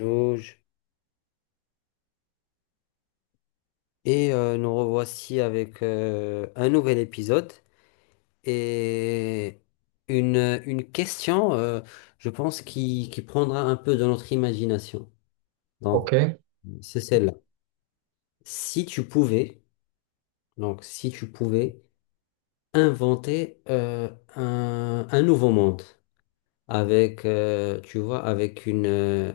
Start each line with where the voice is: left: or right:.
left: Jauge. Nous revoici avec un nouvel épisode et une question, je pense, qui prendra un peu de notre imagination. Donc,
right: Ok,
left: c'est celle-là. Si tu pouvais, donc, si tu pouvais inventer un nouveau monde avec, tu vois, avec une, euh,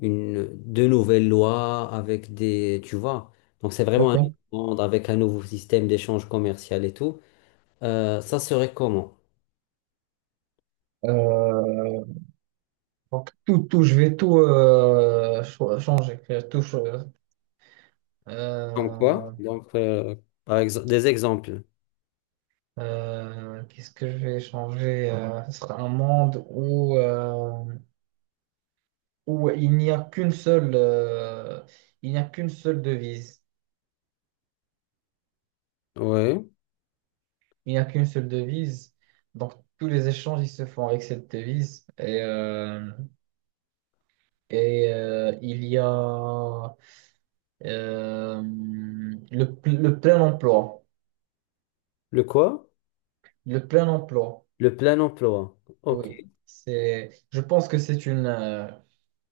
left: une, de nouvelles lois, avec des, tu vois, donc c'est vraiment un
right: ok.
left: nouveau monde avec un nouveau système d'échange commercial et tout. Ça serait comment?
right: Euh, donc je vais tout changer. Je vais
left: Comme
right: euh,
left: quoi? Donc, par exemple, des exemples.
right: qu'est-ce que je vais changer? Ce sera un monde où il n'y a qu'une seule, il n'y a qu'une seule devise.
left: Oui.
right: Il n'y a qu'une seule devise. Donc tous les échanges ils se font avec cette devise. Et il y a euh, le plein emploi.
left: Le quoi?
right: Le plein emploi,
left: Le plein emploi. Ok.
right: oui. Je pense que c'est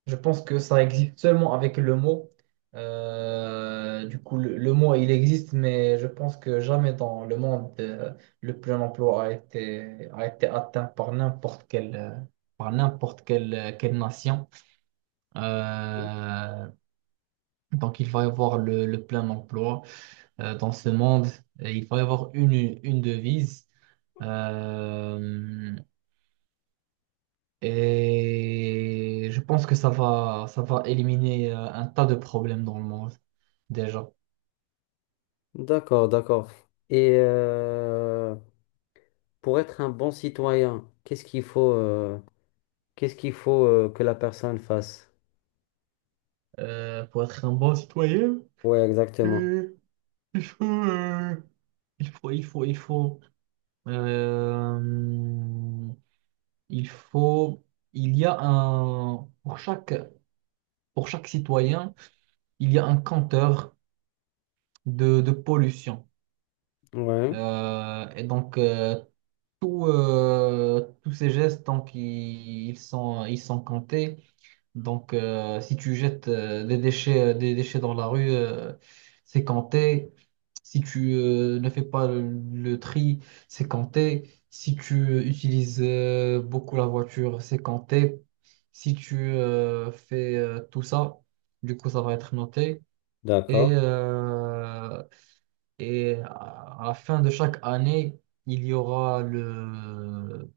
right: je pense que ça existe seulement avec le mot. Du coup, le mot, il existe, mais je pense que jamais dans le monde, le plein emploi a a été atteint par n'importe par n'importe quelle nation. Euh, donc, il va y avoir le plein emploi, dans ce monde. Et il va y avoir une devise. Euh, Et je pense que ça va éliminer un tas de problèmes dans le monde, déjà.
left: D'accord, d'accord. Et pour être un bon citoyen, qu'est-ce qu'il faut que la personne fasse?
right: Pour être un bon citoyen,
left: Oui, exactement.
right: euh, il faut, il faut, il faut, il faut, euh, il faut, il y a pour chaque citoyen, il y a un compteur de pollution.
left: Oui.
right: Et donc, tous ces gestes, donc, ils sont, ils sont comptés. Donc, si tu jettes des déchets dans la rue, c'est compté. Si tu ne fais pas le tri, c'est compté. Si tu utilises beaucoup la voiture, c'est compté. Si tu fais tout ça, du coup, ça va être noté. Et,
left: D'accord.
right: euh, et à la fin de chaque année, il y aura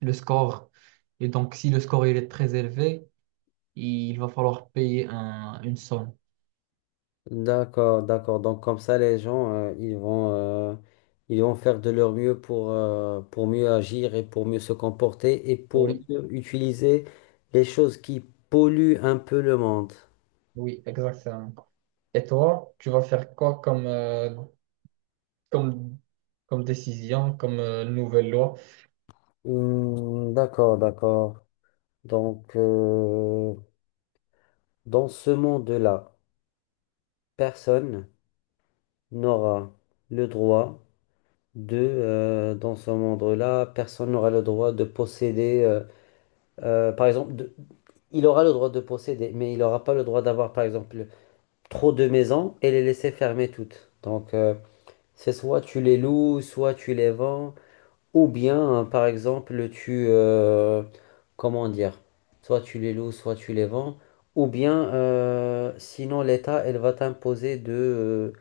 right: le score. Et donc, si le score il est très élevé, il va falloir payer une somme.
left: D'accord, d'accord. Donc comme ça, les gens, ils vont faire de leur mieux pour mieux agir et pour mieux se comporter et pour
right: Oui,
left: mieux utiliser les choses qui polluent un peu le monde.
right: oui, exactement. Et toi, tu vas faire quoi comme comme décision, comme nouvelle loi?
left: Hmm, d'accord, d'accord. Donc dans ce monde-là, personne n'aura le droit de, dans ce monde-là, personne n'aura le droit de posséder. Par exemple, de- il aura le droit de posséder, mais il n'aura pas le droit d'avoir, par exemple, trop de maisons et les laisser fermer toutes. Donc, c'est soit tu les loues, soit tu les vends, ou bien, hein, par exemple, tu... comment dire? Soit tu les loues, soit tu les vends, ou bien, sinon l'État, elle va t'imposer de, euh,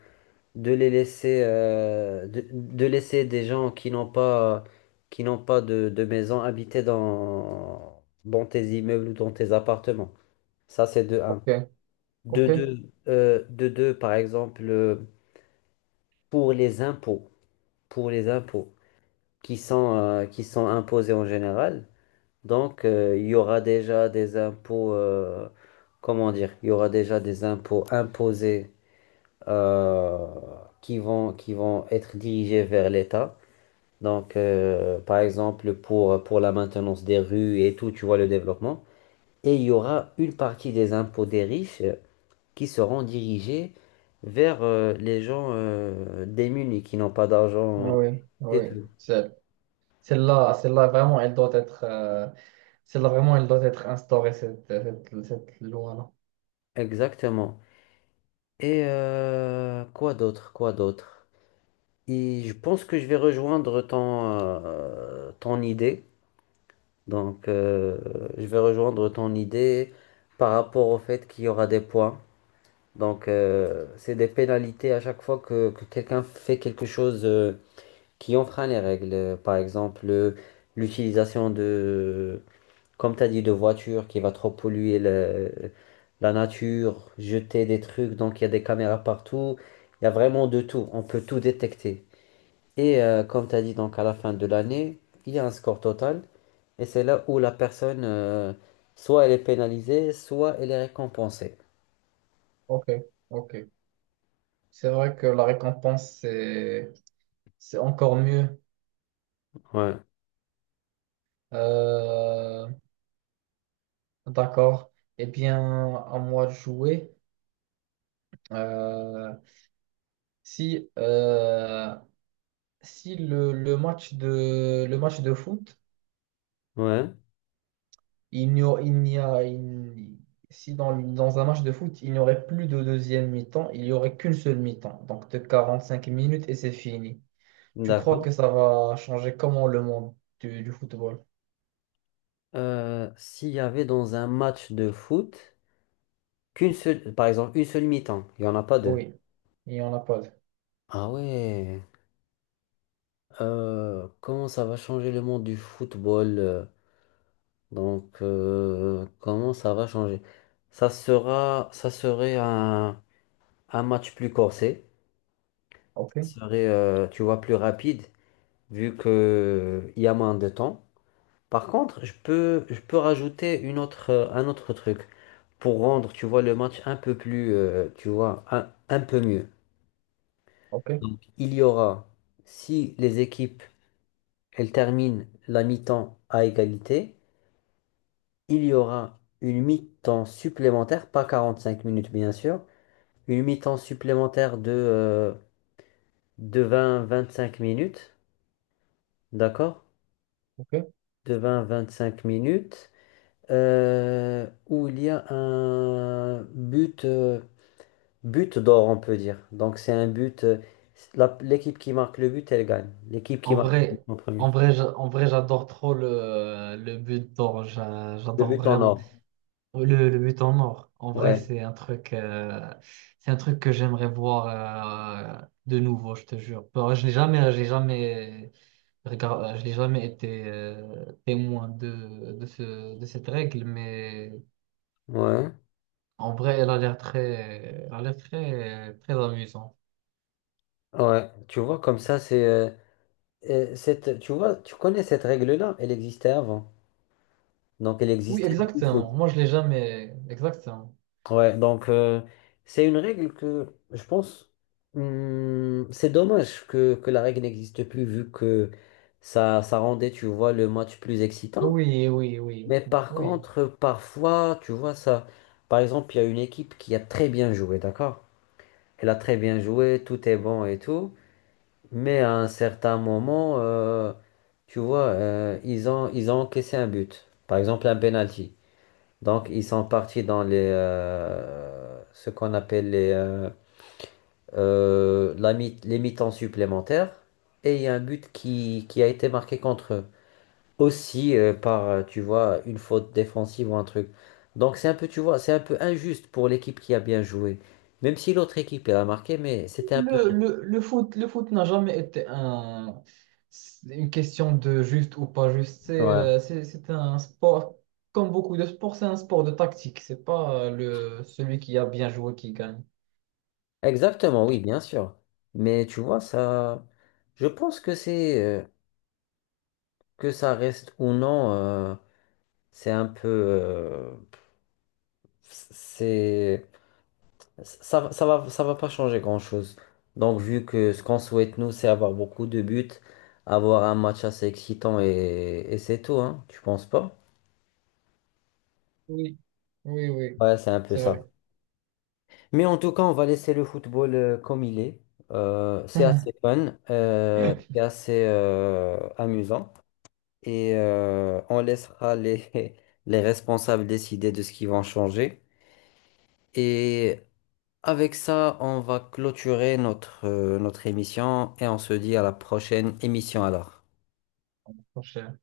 left: de les laisser euh, de, de laisser des gens qui n'ont pas de maison habiter dans tes immeubles ou dans tes appartements. Ça, c'est de un.
right: Ok,
left: De
right: ok.
left: deux, par exemple, pour les impôts, pour les impôts qui sont imposés en général. Donc, il y aura déjà des impôts. Comment dire, il y aura déjà des impôts imposés euh, qui vont être dirigés vers l'État. Donc, par exemple, pour la maintenance des rues et tout, tu vois, le développement. Et il y aura une partie des impôts des riches qui seront dirigés vers les gens démunis qui n'ont pas
right: Ah
left: d'argent
right: oui, ah
left: et
right: oui.
left: tout.
right: C'est- Celle-là, celle-là, vraiment, elle doit être, celle-là, vraiment, elle doit être instaurée, cette loi-là.
left: Exactement. Et quoi d'autre? Quoi d'autre? Et je pense que je vais rejoindre ton, ton idée. Donc, je vais rejoindre ton idée par rapport au fait qu'il y aura des points. Donc, c'est des pénalités à chaque fois que quelqu'un fait quelque chose qui enfreint les règles. Par exemple, l'utilisation de, comme tu as dit, de voitures qui va trop polluer le- la nature, jeter des trucs. Donc, il y a des caméras partout. Il y a vraiment de tout. On peut tout détecter. Et comme tu as dit, donc à la fin de l'année, il y a un score total. Et c'est là où la personne, soit elle est pénalisée, soit elle est récompensée.
right: Ok, ok. C'est vrai que la récompense, c'est encore mieux.
left: Ouais,
right: Euh, d'accord. Eh bien, à moi de jouer. Euh, si, euh, Si le match de foot,
left: ouais,
right: il n'y a, il n'y a, il- si dans, dans un match de foot, il n'y aurait plus de deuxième mi-temps, il n'y aurait qu'une seule mi-temps, donc de 45 minutes et c'est fini. Tu crois
left: d'accord.
right: que ça va changer comment le monde du football?
left: S'il y avait dans un match de foot qu'une seule, par exemple, une seule mi-temps, il n'y en a pas deux.
right: Oui, il n'y en a pas.
left: Ah ouais, comment ça va changer le monde du football? Donc, comment ça va changer? Ça serait un match plus corsé,
right: Ok,
left: ça serait, tu vois, plus rapide, vu que il y a moins de temps. Par contre, je peux rajouter une autre, un autre truc pour rendre, tu vois, le match un peu plus, tu vois, un peu mieux.
right: ok,
left: Il y aura, si les équipes, elles terminent la mi-temps à égalité, il y aura une mi-temps supplémentaire, pas 45 minutes bien sûr, une mi-temps supplémentaire de 20 à 25 minutes, d'accord?
right: ok.
left: De 20 à 25 minutes, où il y a un but. But d'or, on peut dire. Donc, c'est un but. L'équipe qui marque le but, elle gagne. L'équipe qui
right: En
left: marque le but
right: vrai,
left: en premier.
right: en vrai, j'adore trop le but d'or.
left: Le
right: J'adore
left: but en
right: vraiment.
left: or.
right: Le but en or, en vrai,
left: Ouais,
right: c'est un truc, c'est un truc que j'aimerais voir de nouveau, je te jure. Bon, je n'ai jamais, j'ai jamais, je n'ai jamais été témoin de cette règle, mais
left: ouais,
right: en vrai, elle a l'air très, très amusante.
left: ouais. Tu vois, comme ça, c'est. Cette, tu vois, tu connais cette règle-là, elle existait avant. Donc, elle
right: Oui,
left: existait dans le foot.
right: exactement. Moi, je l'ai jamais. Exactement.
left: Ouais, donc, c'est une règle que je pense. Hum, c'est dommage que la règle n'existe plus, vu que ça rendait, tu vois, le match plus excitant.
right: Oui, oui, oui,
left: Mais par
right: oui.
left: contre, parfois, tu vois ça. Par exemple, il y a une équipe qui a très bien joué, d'accord? Elle a très bien joué, tout est bon et tout. Mais à un certain moment, tu vois, ils ont encaissé un but. Par exemple, un penalty. Donc, ils sont partis dans les, ce qu'on appelle les, les mi-temps supplémentaires. Et il y a un but qui a été marqué contre eux aussi par, tu vois, une faute défensive ou un truc. Donc c'est un peu, tu vois, c'est un peu injuste pour l'équipe qui a bien joué. Même si l'autre équipe elle a marqué, mais c'était un peu...
right: Le foot, le foot n'a jamais été une question de juste ou pas juste.
left: Ouais.
right: C'est un sport, comme beaucoup de sports, c'est un sport de tactique. C'est pas celui qui a bien joué qui gagne.
left: Exactement, oui, bien sûr. Mais tu vois, ça... Je pense que c'est... que ça reste ou non, c'est un peu... c'est... ça va pas changer grand-chose. Donc, vu que ce qu'on souhaite, nous, c'est avoir beaucoup de buts, avoir un match assez excitant et c'est tout, hein. Tu penses pas?
right: Oui, oui, oui,
left: Ouais, c'est un peu
right: c'est
left: ça.
right: vrai.
left: Mais en tout cas, on va laisser le football comme il est. C'est assez fun, c'est assez amusant. Et on laissera les, les responsables décider de ce qu'ils vont changer. Et avec ça, on va clôturer notre, notre émission et on se dit à la prochaine émission alors.
right: Mon cher